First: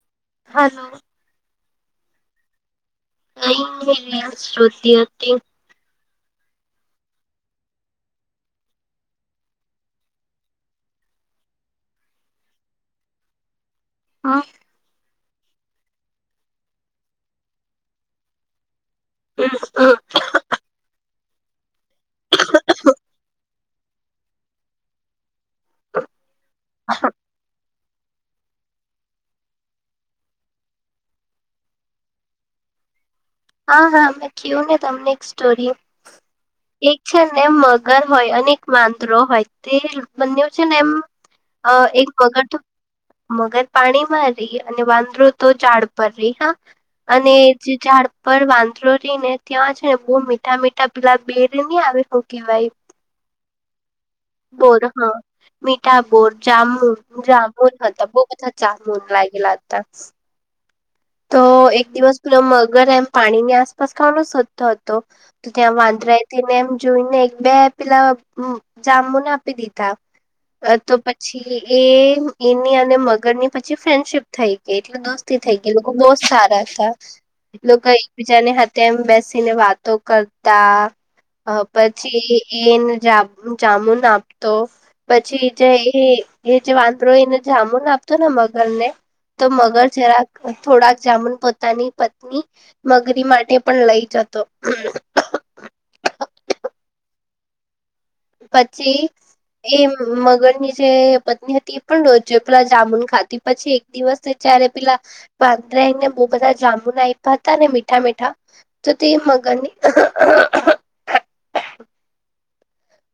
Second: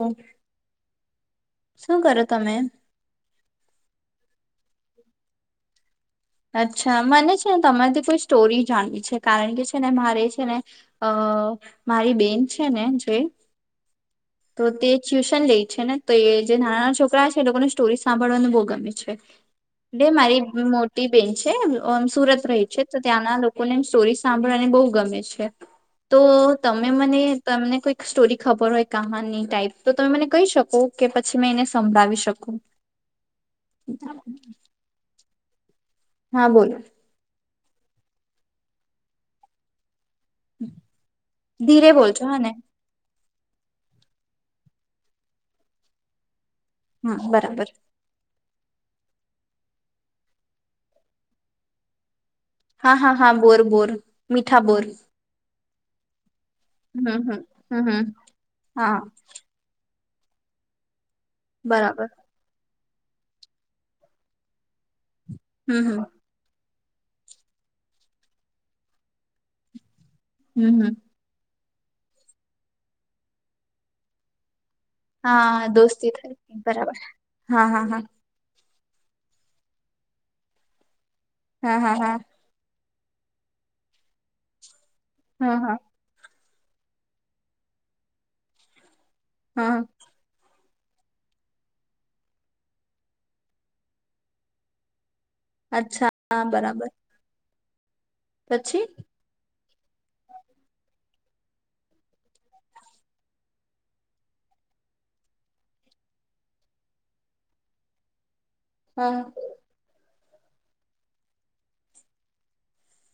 ઓ hello શું કરો તમે કઈ ની મેચ જોતી હતી અચ્છા મને છે ને તમારેથી કોઈ સ્ટોરી જાણવી છે કારણ કે છે ને મારે છે ને અ મારી બેન છે ને જે હ તો તે ટ્યુશન લે છે ને તો એ જે નાના નાના છોકરા છે એ લોકોને સ્ટોરી સાંભળવાને બોહ ગમે છે હમ. એ મારી મોટી બેન છે સુરત રહે છે તો ત્યાંના લોકોને સ્ટોરી સાંભળવાને બોહ ગમે છે તો તમે મને તમને કોઈક સ્ટોરી ખબર હોય કહાની ટાઈપ તો તમે મને કહી શકો કે પછી મેં એને સંભળાવી શકું હા હા મેં કયું ને તમને એક સ્ટોરી હા બોલો એક છે ને મગર હોય અને એક વાંદરો હોય તે બનેવ છે ને એમ ધીરે એક બોલજો હા મગર ને તો મગર પાણીમાં રિયે અને વાંદરો તો ઝાડ પર રિયે હા હા અને બરાબર. જે ઝાડ પર વાંદરો રહી ને ત્યાં છે ને બોહ મીઠા મીઠા પેલા બેર ની આવે શું કહેવાય હા હા હા બોર બોર બોર હ મીઠા બોર. જામુન હમ હમ જામુન હમ હમ હતા બહુ બધા હા જામુન લાગેલા હતા. તો એક બરાબર દિવસ પેલો મગર એમ પાણીની આસપાસ ખાવાનો શોધતો હતો. તો ત્યાં હમ હમ વાંદરાય તેને એમ જોઈને એક બે પેલા જામુન આપી દીધા. અ હમ હમ તો પછી એ એની અને મગરની પછી ફ્રેન્ડશીપ થઈ ગઈ એટલ દોસ્તી થઈ હા ગઈ લોકો દોસ્તી બોહ થઈ સારા હતા બરાબર હા એટલુ હા કઈ હા બીજાને હાતે એમ બેસીને વાતો કરતા હા હા હા પછી એ એને જામુન આપતો પછી હા જે હા એ એ જે વાંદરો એને જામુન આપતો ને મગર ને તો હા મગર જરાક થોડાક જામુન પોતાની પત્ની મગરી માટે પણ લઈ જતો. અચ્છા હા બરાબર. પછી એ મગરની જે પત્ની હતી એ પણ રોજ પેલા જામુન ખાી પછી એક દિવસે જયારે પેલા વાંદરાને બોહ બધા જામુન આપ્યા હતા ને મીઠા-મીઠા તો તે હા મગરને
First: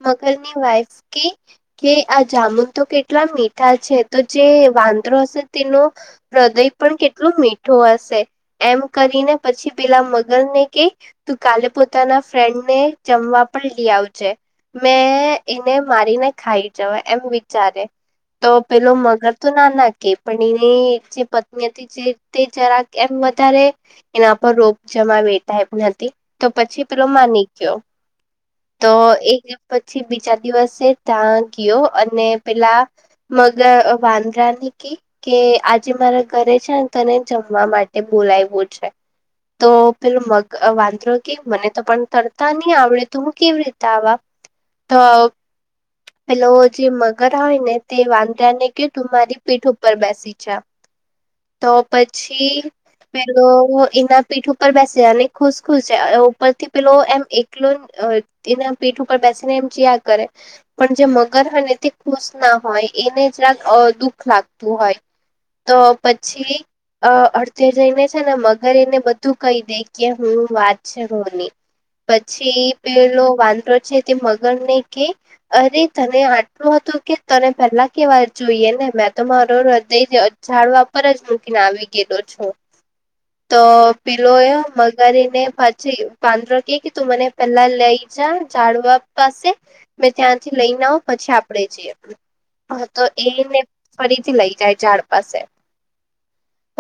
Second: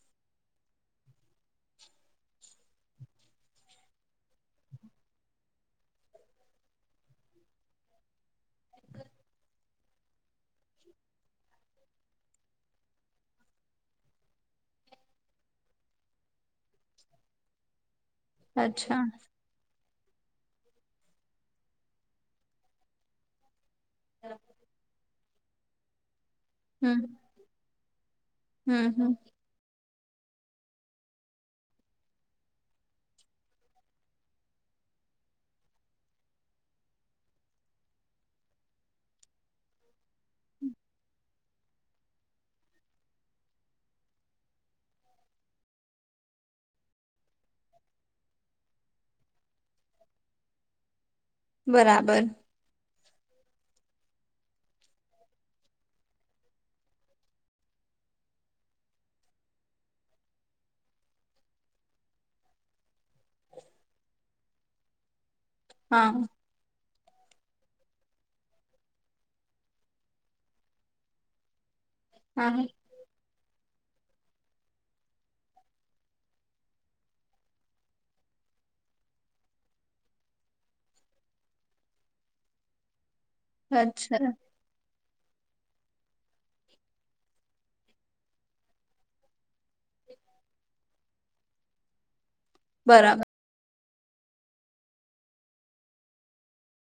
મગરની વાઈફ કે કે આ જામુન તો કેટલા મીઠા છે તો જે વાંદરો હશે તેનો હૃદય પણ કેટલું મીઠું હશે એમ કરીને પછી પેલા મગર ને કે તું કાલે પોતાના ફ્રેન્ડ ને જમવા પણ લઈ આવજે. મેં એને મારીને ખાઈ જવા એમ વિચારે તો પેલું અચ્છા મગર તો ના ના કે પણ એની જે પત્ની હતી જે તે જરાક એમ વધારે એના પર રોબ જમાવે એ ટાઈપ ની હતી તો પછી હમ પેલો માની ગયો. હમ તો હમ એક દિવસ પછી બીજા દિવસે તા ગયો અને પેલા મગ વાંદરા ને કે કે આજે મારા ઘરે છે ને તને જમવા માટે બોલાઇવો છે. તો પેલું મગ વાંધરો કે મને તો પણ તરતા નહી આવડે તો હું કેવી રીતે આવા. તો પેલો જે મગર હોય ને તે વાંધા ને કે તું મારી પીઠ ઉપર બેસ નીચે આવ. [inaudible] તો પછી પેલો એના પીઠ ઉપર બેસે અને ખુશખુશ છે ઉપરથી પેલો એમ એક એકલોન અ એના પેટ ઉપર બેસીને એમ જઇઆ કરે. પણ જે મગર હોય ને તે ખુશ ના હોય એને જરાક અ દુઃખ લાગતું હોય. [inaudible] તો પછી અ અડધે જઈને છે ને મગર એને બધું કહી દે કે હું વાત છે હું ની. [inaudible] પછી પેલો વાંદરો છે તે મગર ને કેય અરે તને આટલું હતું કે તને પેલા કેવા જોઈએ ને મેં તો મારો હૃદય જાડવા પર જ મૂકીને આવી ગયેલો છું. [inaudible] તો અચ્છા પિલો એ મ મગર એને પછી પાંદરો કેય કે તું મને પેલા લઈ જા ઝડવા પાસે મે ત્યાંથી લઈને આવું પછી આપડે જઈએ તો બરાબર એને ફરીથી લઈ જાય ઝાડ પાસે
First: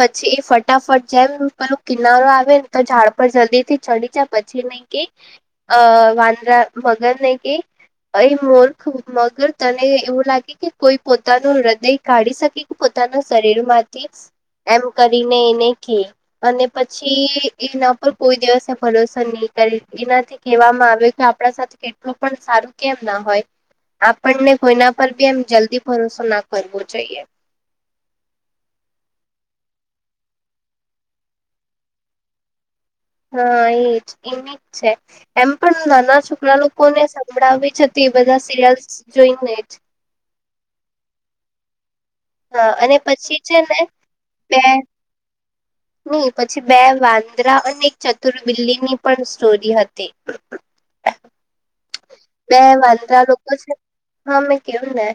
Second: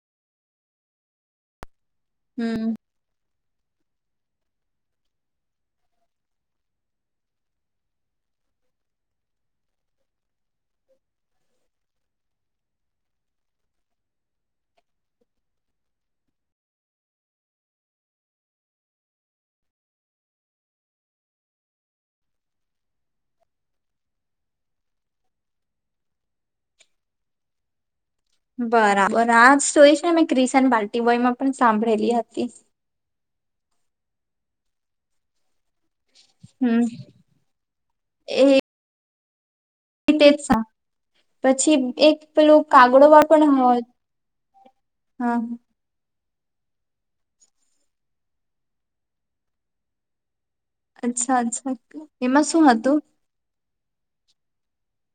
પછી એ ફટાફટ જેમ પેલો કિનારો આવે ને હમ તો ઝાડપ પણ જલ્દી થી ચડી જાય પછી નહી કે અ વાંદરા મગર ને કેય એ મૂર્ખ મગર તને એવું લાગે કે કોઈ પોતાનું હૃદય કાઢી શકે કે પોતાના શરીર માંથી. એમ કરીને એને કેય. અને પછી એના પર કોઈ દિવસે ભરોસ નઈ કરે એનાથી કહેવામાં આવ્યું કે આપણા સાથે કેટલું પણ સારું કેમ ના હોય આપણને કોઈના પર બી એમ જલ્દી ભરોસો ના કરવો જોઈએ બરાબર આજ સ્ટોરી છે ને ન મેં ક્રિસન બાર્ટીબોય માં પણ સાંભળેલી હતી હા એજ એની જ છે એમ પણ નાના છોકરા હમ લોકોને સંભળાવી જ હતી એ બધા સિરયલ્સ જોઈને જ [inaudible] પછી એક પેલું હા અને કાગળો પછી પણ છે હોત ને બે હા ની પછી બે વાંદ્રા અને એક ચતુર બિલ્લીની પણ સ્ટોરી હતી અચ્છા અચ્છા એમાં બે શું હતું વાંદરા લોકો છે હા મેં કેવું ને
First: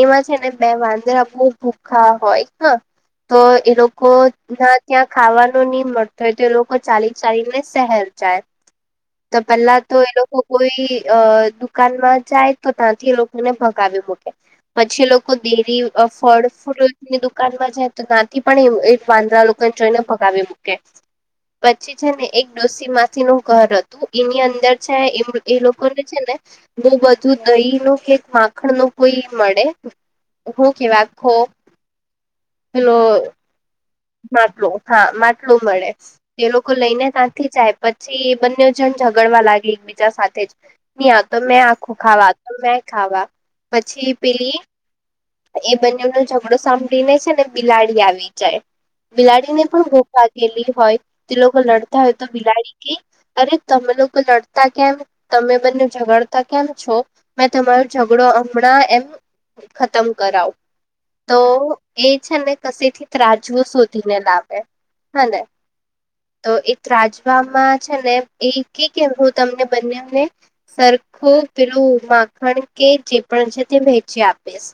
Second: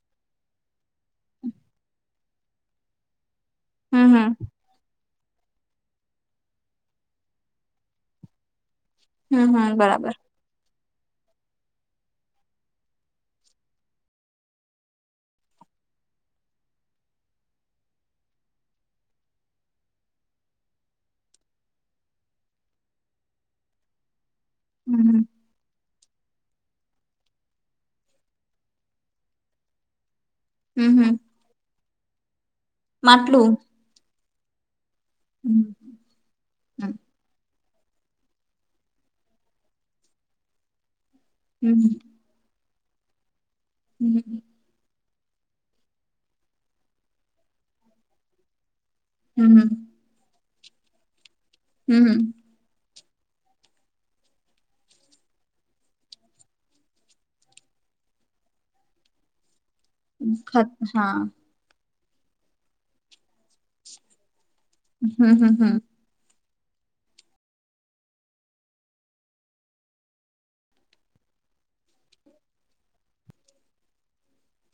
એમાં છે ને બે વાંદરા બો ભૂખા હોય હ તો એ હમ લોકો હમ ના ત્યાં ખાવાનું ની મળતુ હોય તો એ લોકો ચાલી ચાલીને સહેર જાય તો હમ હમ પેલા તો એ બરાબર લોકો કોઈ અ દુકાનમાં જાય તો ત્યાંથી એ લોકોને ભગાવી મુંકે પછી એ લોકો ડેરી ફળ ફુલની દુકાનમાં જાય તો ત્યાંથી પણ વાંદરા લોકો જોઈને ભગાવી મૂકે પછી છે ને એક ડોસી માંસી નું ઘર હતું એનીં અદર અંદર હમ હમ છે એ લોકો છે ને બો બધું દહી નું કે માખણ નું કોઈ મળે હું હમ કેવાય હમ આખો પેલો માટલું માટલુ હા માટલુ મળે હમ તે લોકો હમ લઈને ત્યાંથી જાય પછી બંને જણ ઝગડવા લાગી એકબીજા સાથે જ ની આ તો મેં આખું હમ ખાવા મેં ખાવા પછી પેલી એ બંને નો ઝઘડો સાંભળીને છે ને બિલાડી આવી જાય બિલાડીને હમ પણ ભુ લાગેલી હોય તે લોકો લડતા હમ હોય તો હમ બિલાડી કેય તમે લોકો લડતા કેમ તમે બંને ઝઘાડતા કેમ છો મેં તમારો ઝઘડો હમણાં એમ ખતમ કરાવું ખત હા તો એ છે ને કશેથી ત્રાજવું શોધીને લાવે હ હમ ને હમ હમ તો એ ત્રાજમાં છે ને એ કેય કે હું તમને બંનેને સરખું પેલુ માખણ કે જે પણ છે તે વહેચી આપીશ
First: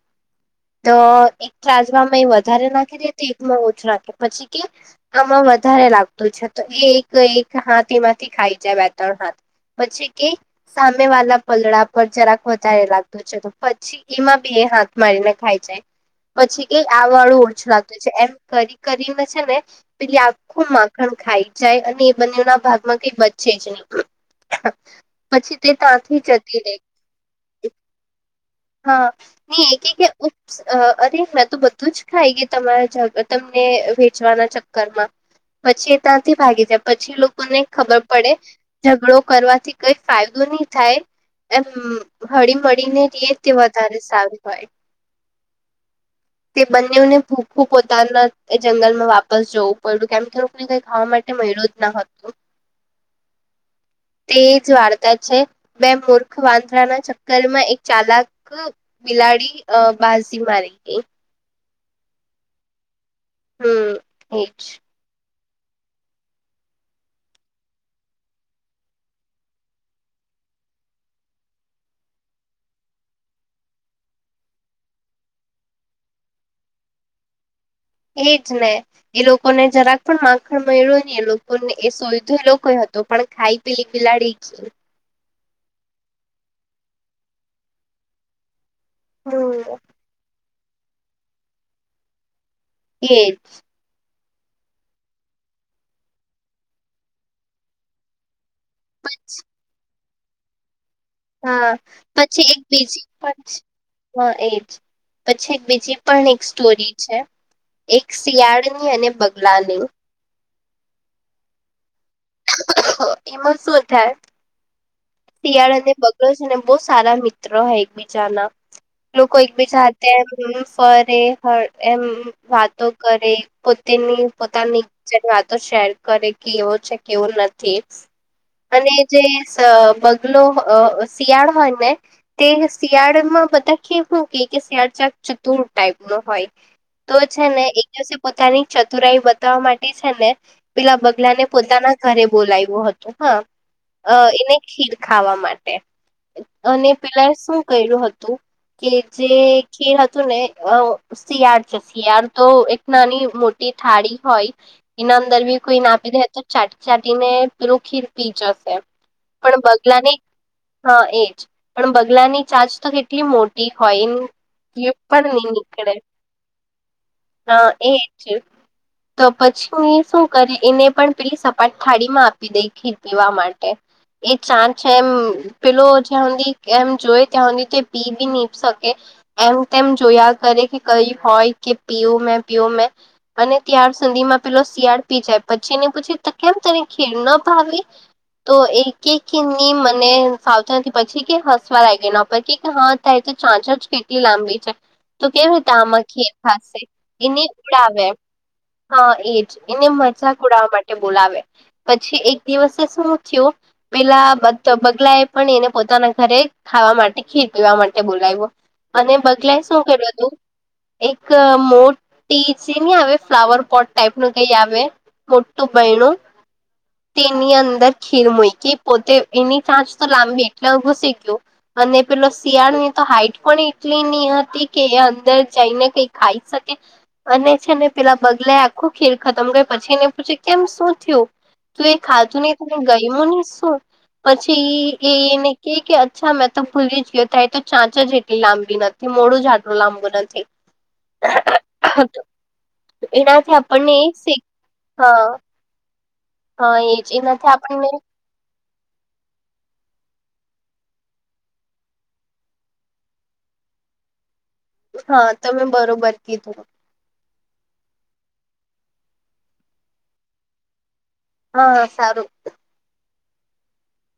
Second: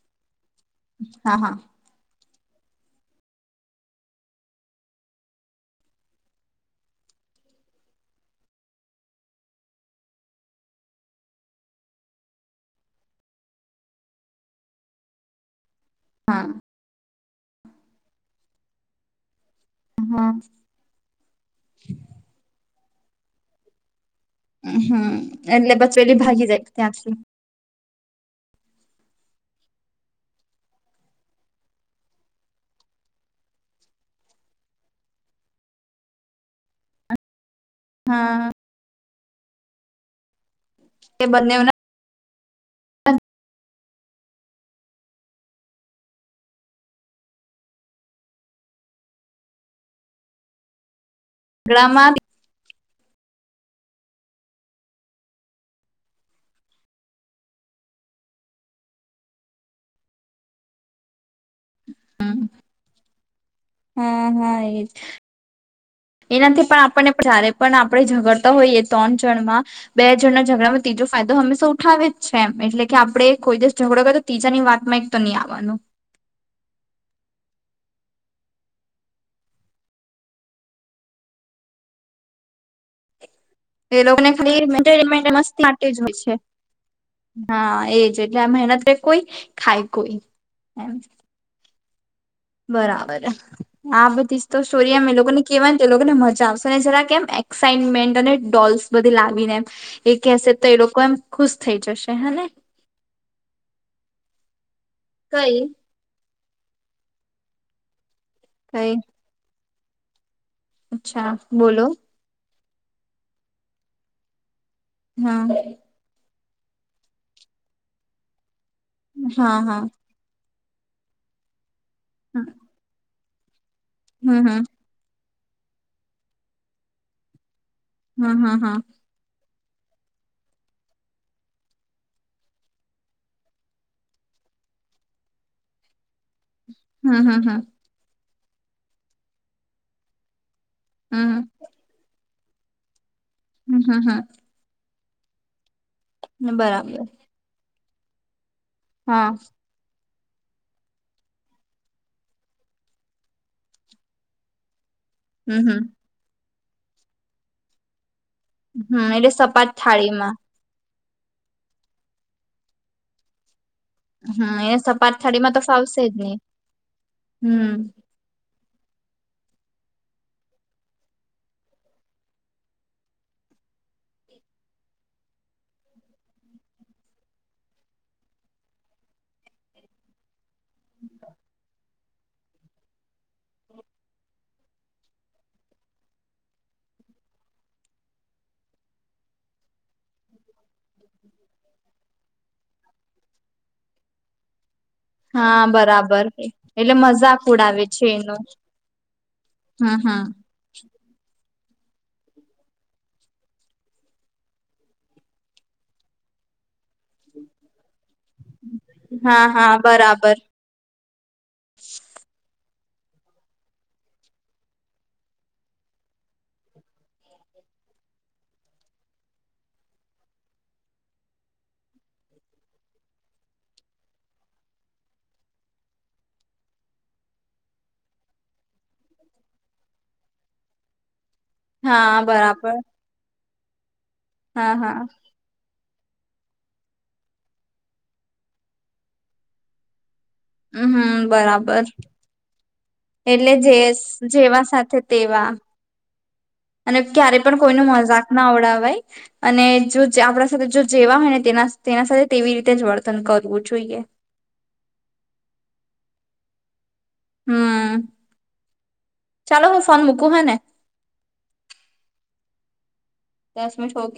તો હા હા એક તેરજવામાં વધારે નાખી દે તી એકમાં ઓછું નાખે પછી કેય આમાં વધારે લાગતું છે તો એ એક એક હાથ એમાંથી ખાઈ જાય બે ત્રણ હાથ પછી કે સામે વાલા પલળા પર જરાક વધારે લાગતું છે તો પછી એમાં બી એ હાથ મારીને ખાઈ જાય હા પછી કે આ વાળું ઓછું લાગતું છે એમ કરી કરીને છે ને પેલી હા આખું માખણ ખાઈ જાય અને એ બંનેના ભાગમાં કઈ બચે જ નહીં હમ્મ એટલે બસ પેલી ત્યાંથી ભાગી જતી જાય રે ત્યાંથી હા નહી એ કે કેમ અરે મેં તો બધું જ ખાઈ ગઈ તમારા તમને વેચવાના ચક્કરમાં પછી એ ત્યાંથી ભાગી જાય પછી લોકોને ખબર પડે હા ઝઘડો કરવાથી કઈ ફાયદો નહી થાય એ બંને એમ હળી મળી ને રીએ તે વધારે સારું હોય [inaudible] તે બંનેને ભૂખું પોતાના જંગલમાં વાપસ જવું પઈડુ કેમ એમને કઈ ખાવા માટે મળ્યું જ ન ઝઘડામાં હતું તે જ વાર્તા છે બે મૂર્ખ વાંદરાના ચક્કર માં એક ચાલાક બિલાડી અ બાઝી મારી ગઈ હમ્મ હમ્મ એજ એનાથી પણ આપણને પધારે પણ આપણે ઝગડતા હોઈએ ત્રણ જણમાં બે જણ ના ઝઘડામાં ત્રીજો ફાયદો હંમેશા ઉઠાવે જ છે એમ એટલે કે આપડે કોઈ દિવસ ઝઘડો કરે ત્રીજાની વાતમાં એક તો નહી આવવાનું. એજ ને, એ લોકોને જરાક પણ માખણ મળ્યું ને એ લોકોને એ સોઈધો એ લોકો હતો પણ ખાઈ પેલી એ લોકો ને બિલાડી ખાલી અક ગઈ મે કે મહિને મસ્તી માટે જ હોય છે હા એજ એટલે આ મહેનત- કોઈ હમ ખાય કોઈ. બરાબર. એજ આ બધી જ તો સ્ટોરી એમ એ લોકોને કેહેવાય ને એ લોકોને મજા આવશે ને જરા કેમ એક્સાાઈટમેન્ટ અને ડોલ્સ બધી લાવીને એમ એ કહેસે તો એ લોકો એમ ખુશ હા થઈ જશે હેને પછી એક બીજી પણ હા એજ પછી કઈ એક બીજી પણ એક સ્ટોરી છે એક કઈ શિયાળની અને બગલાની. અચ્છા બોલો. એમાં શું થાય? હા શિયાળ અને બગલો છે ને બવ સારા મિત્ર હોય એકબીજાના લોકો હા હા એકબીજા. તેમ ફરે એમ હમ વાતો કરે પોતેની હમ પોતાની જે વાતો શેર કરે કે એવો છે કેવું નથી. હમ હા હા. અને જે શ બગલો શિયાળ હોય ને તે શિયાળમાં બધા કે શું કેઈ કે શિયાળ ચાક ચતુર ટાઈપ નો હોય. તો હમ હમ છે હમ ને એક દિવસે પોતાની ચતુરાઈ બતાવવા માટે છે ને પેલા બગલા ને હમ પોતાના ઘરે બોલાવ્યું હતું હમ હમ હા એને ખીર ખાવા માટે? હમ અને બરાબર પેલા છે શું કર્યું હતું કે હા જે ખીર હતું ને શિયાળ છે શિયાળ તો એક નાની મોટી થાળી હોય. એના અંદર બી હમ કોઈ હમ નાખી દે તો ચાટી ચાટીને પલું ખીર પી જશે. હમ એટલે પણ સપાટ બગલાની થાળીમાં હા એજ પણ બગલાની ચાંચ તો કેટલી મોટી હમ એને હોય સપાટ પણ નઈ થાળીમાં તો નીકળે ફાવશે જ નહી હ હમ એ. જ તો પછીઈ શું કરે એને પણ પેલી સપાટ થાળી માં આપી દઈ ખી પીવા માટે. એ ચા છે એમ પેલો જ્યાં સુધી એમ જોય ત્યાં સુધી તે પી બી ની શકે. એમ તેમ જોયા કરે કે કઈ હોય કે પીવું મેં પીું મે અને ત્યાર સુધી માં પેલો શિયાળ પી જાય પછી ને પૂછી કેમ તને ખીર ના ભાવી તો એ ની મને સાવધાાનથી પછી કે હસવા લ આવી ગના ઉપર કે હા તો ચાંચ જ કેટલી લાંબી છે. તું કેવી હા રીતે આમાં બરાબર ખીર ખાશે એટલે મજાક એની ઉડાવે છે એનો હા એજ એને હમ મજાક હમ ઉડાવવા માટે બોલાવે. પછી એક દિવસે શું થયુ પેલા બગલા એ પણ એને પોતાના ઘરે ખાવા માટે ખીર પીવા માટે બોલાવ્યો અને હા બગલા હા શું કર્યું તુ બરાબર એક મોટી જે નની આવે ફ્લાવર પોટ ટાઈપ ન કઈ આવે. મોટું બહેણું તેની અંદર ખીર મુઈકી પોતે એની ચાંચ તો લાંબી એટલે ઉઘુંસી ગયયો. અને પેલો શિયાળુની તો હાઈટ પણ એટલીની હતી કે એ અંદર જઈને કઈ ખાઈ શકે અને છે ને પેલા બગલે આખું ખીર ખતમ કર પછી ને પૂછે કેમ શું થયુ. તું એ હા ખાતું ને તને બરાબર ગયમ હી, શું હા હા પછી એને કે કે અચ્છા મેં તો ભૂલી ગયો ત તો ચાંચા જેટલી લાંબી નથી મોડું જાટલું લાંબુ નથી. હમ હમ બરાબર એટલે એનાથી જે આપણને એ શીખ જેવા સાથે હા તેવા હા અને એજ ક્યારે એનાથી પણ કોઈ ન આપણને મજાક ના આવવડાવવાય. અને જો આપણા સાથે જો જેવા હોય ને તે તેના સાથે તેવી રીતે જ વર્તન કરવું જોઈએ. હા તમે બરોબર કીધુ હમ્મ ચાલો હું ફોન મુૂકું હ ને હા સારું દસમ શો ગ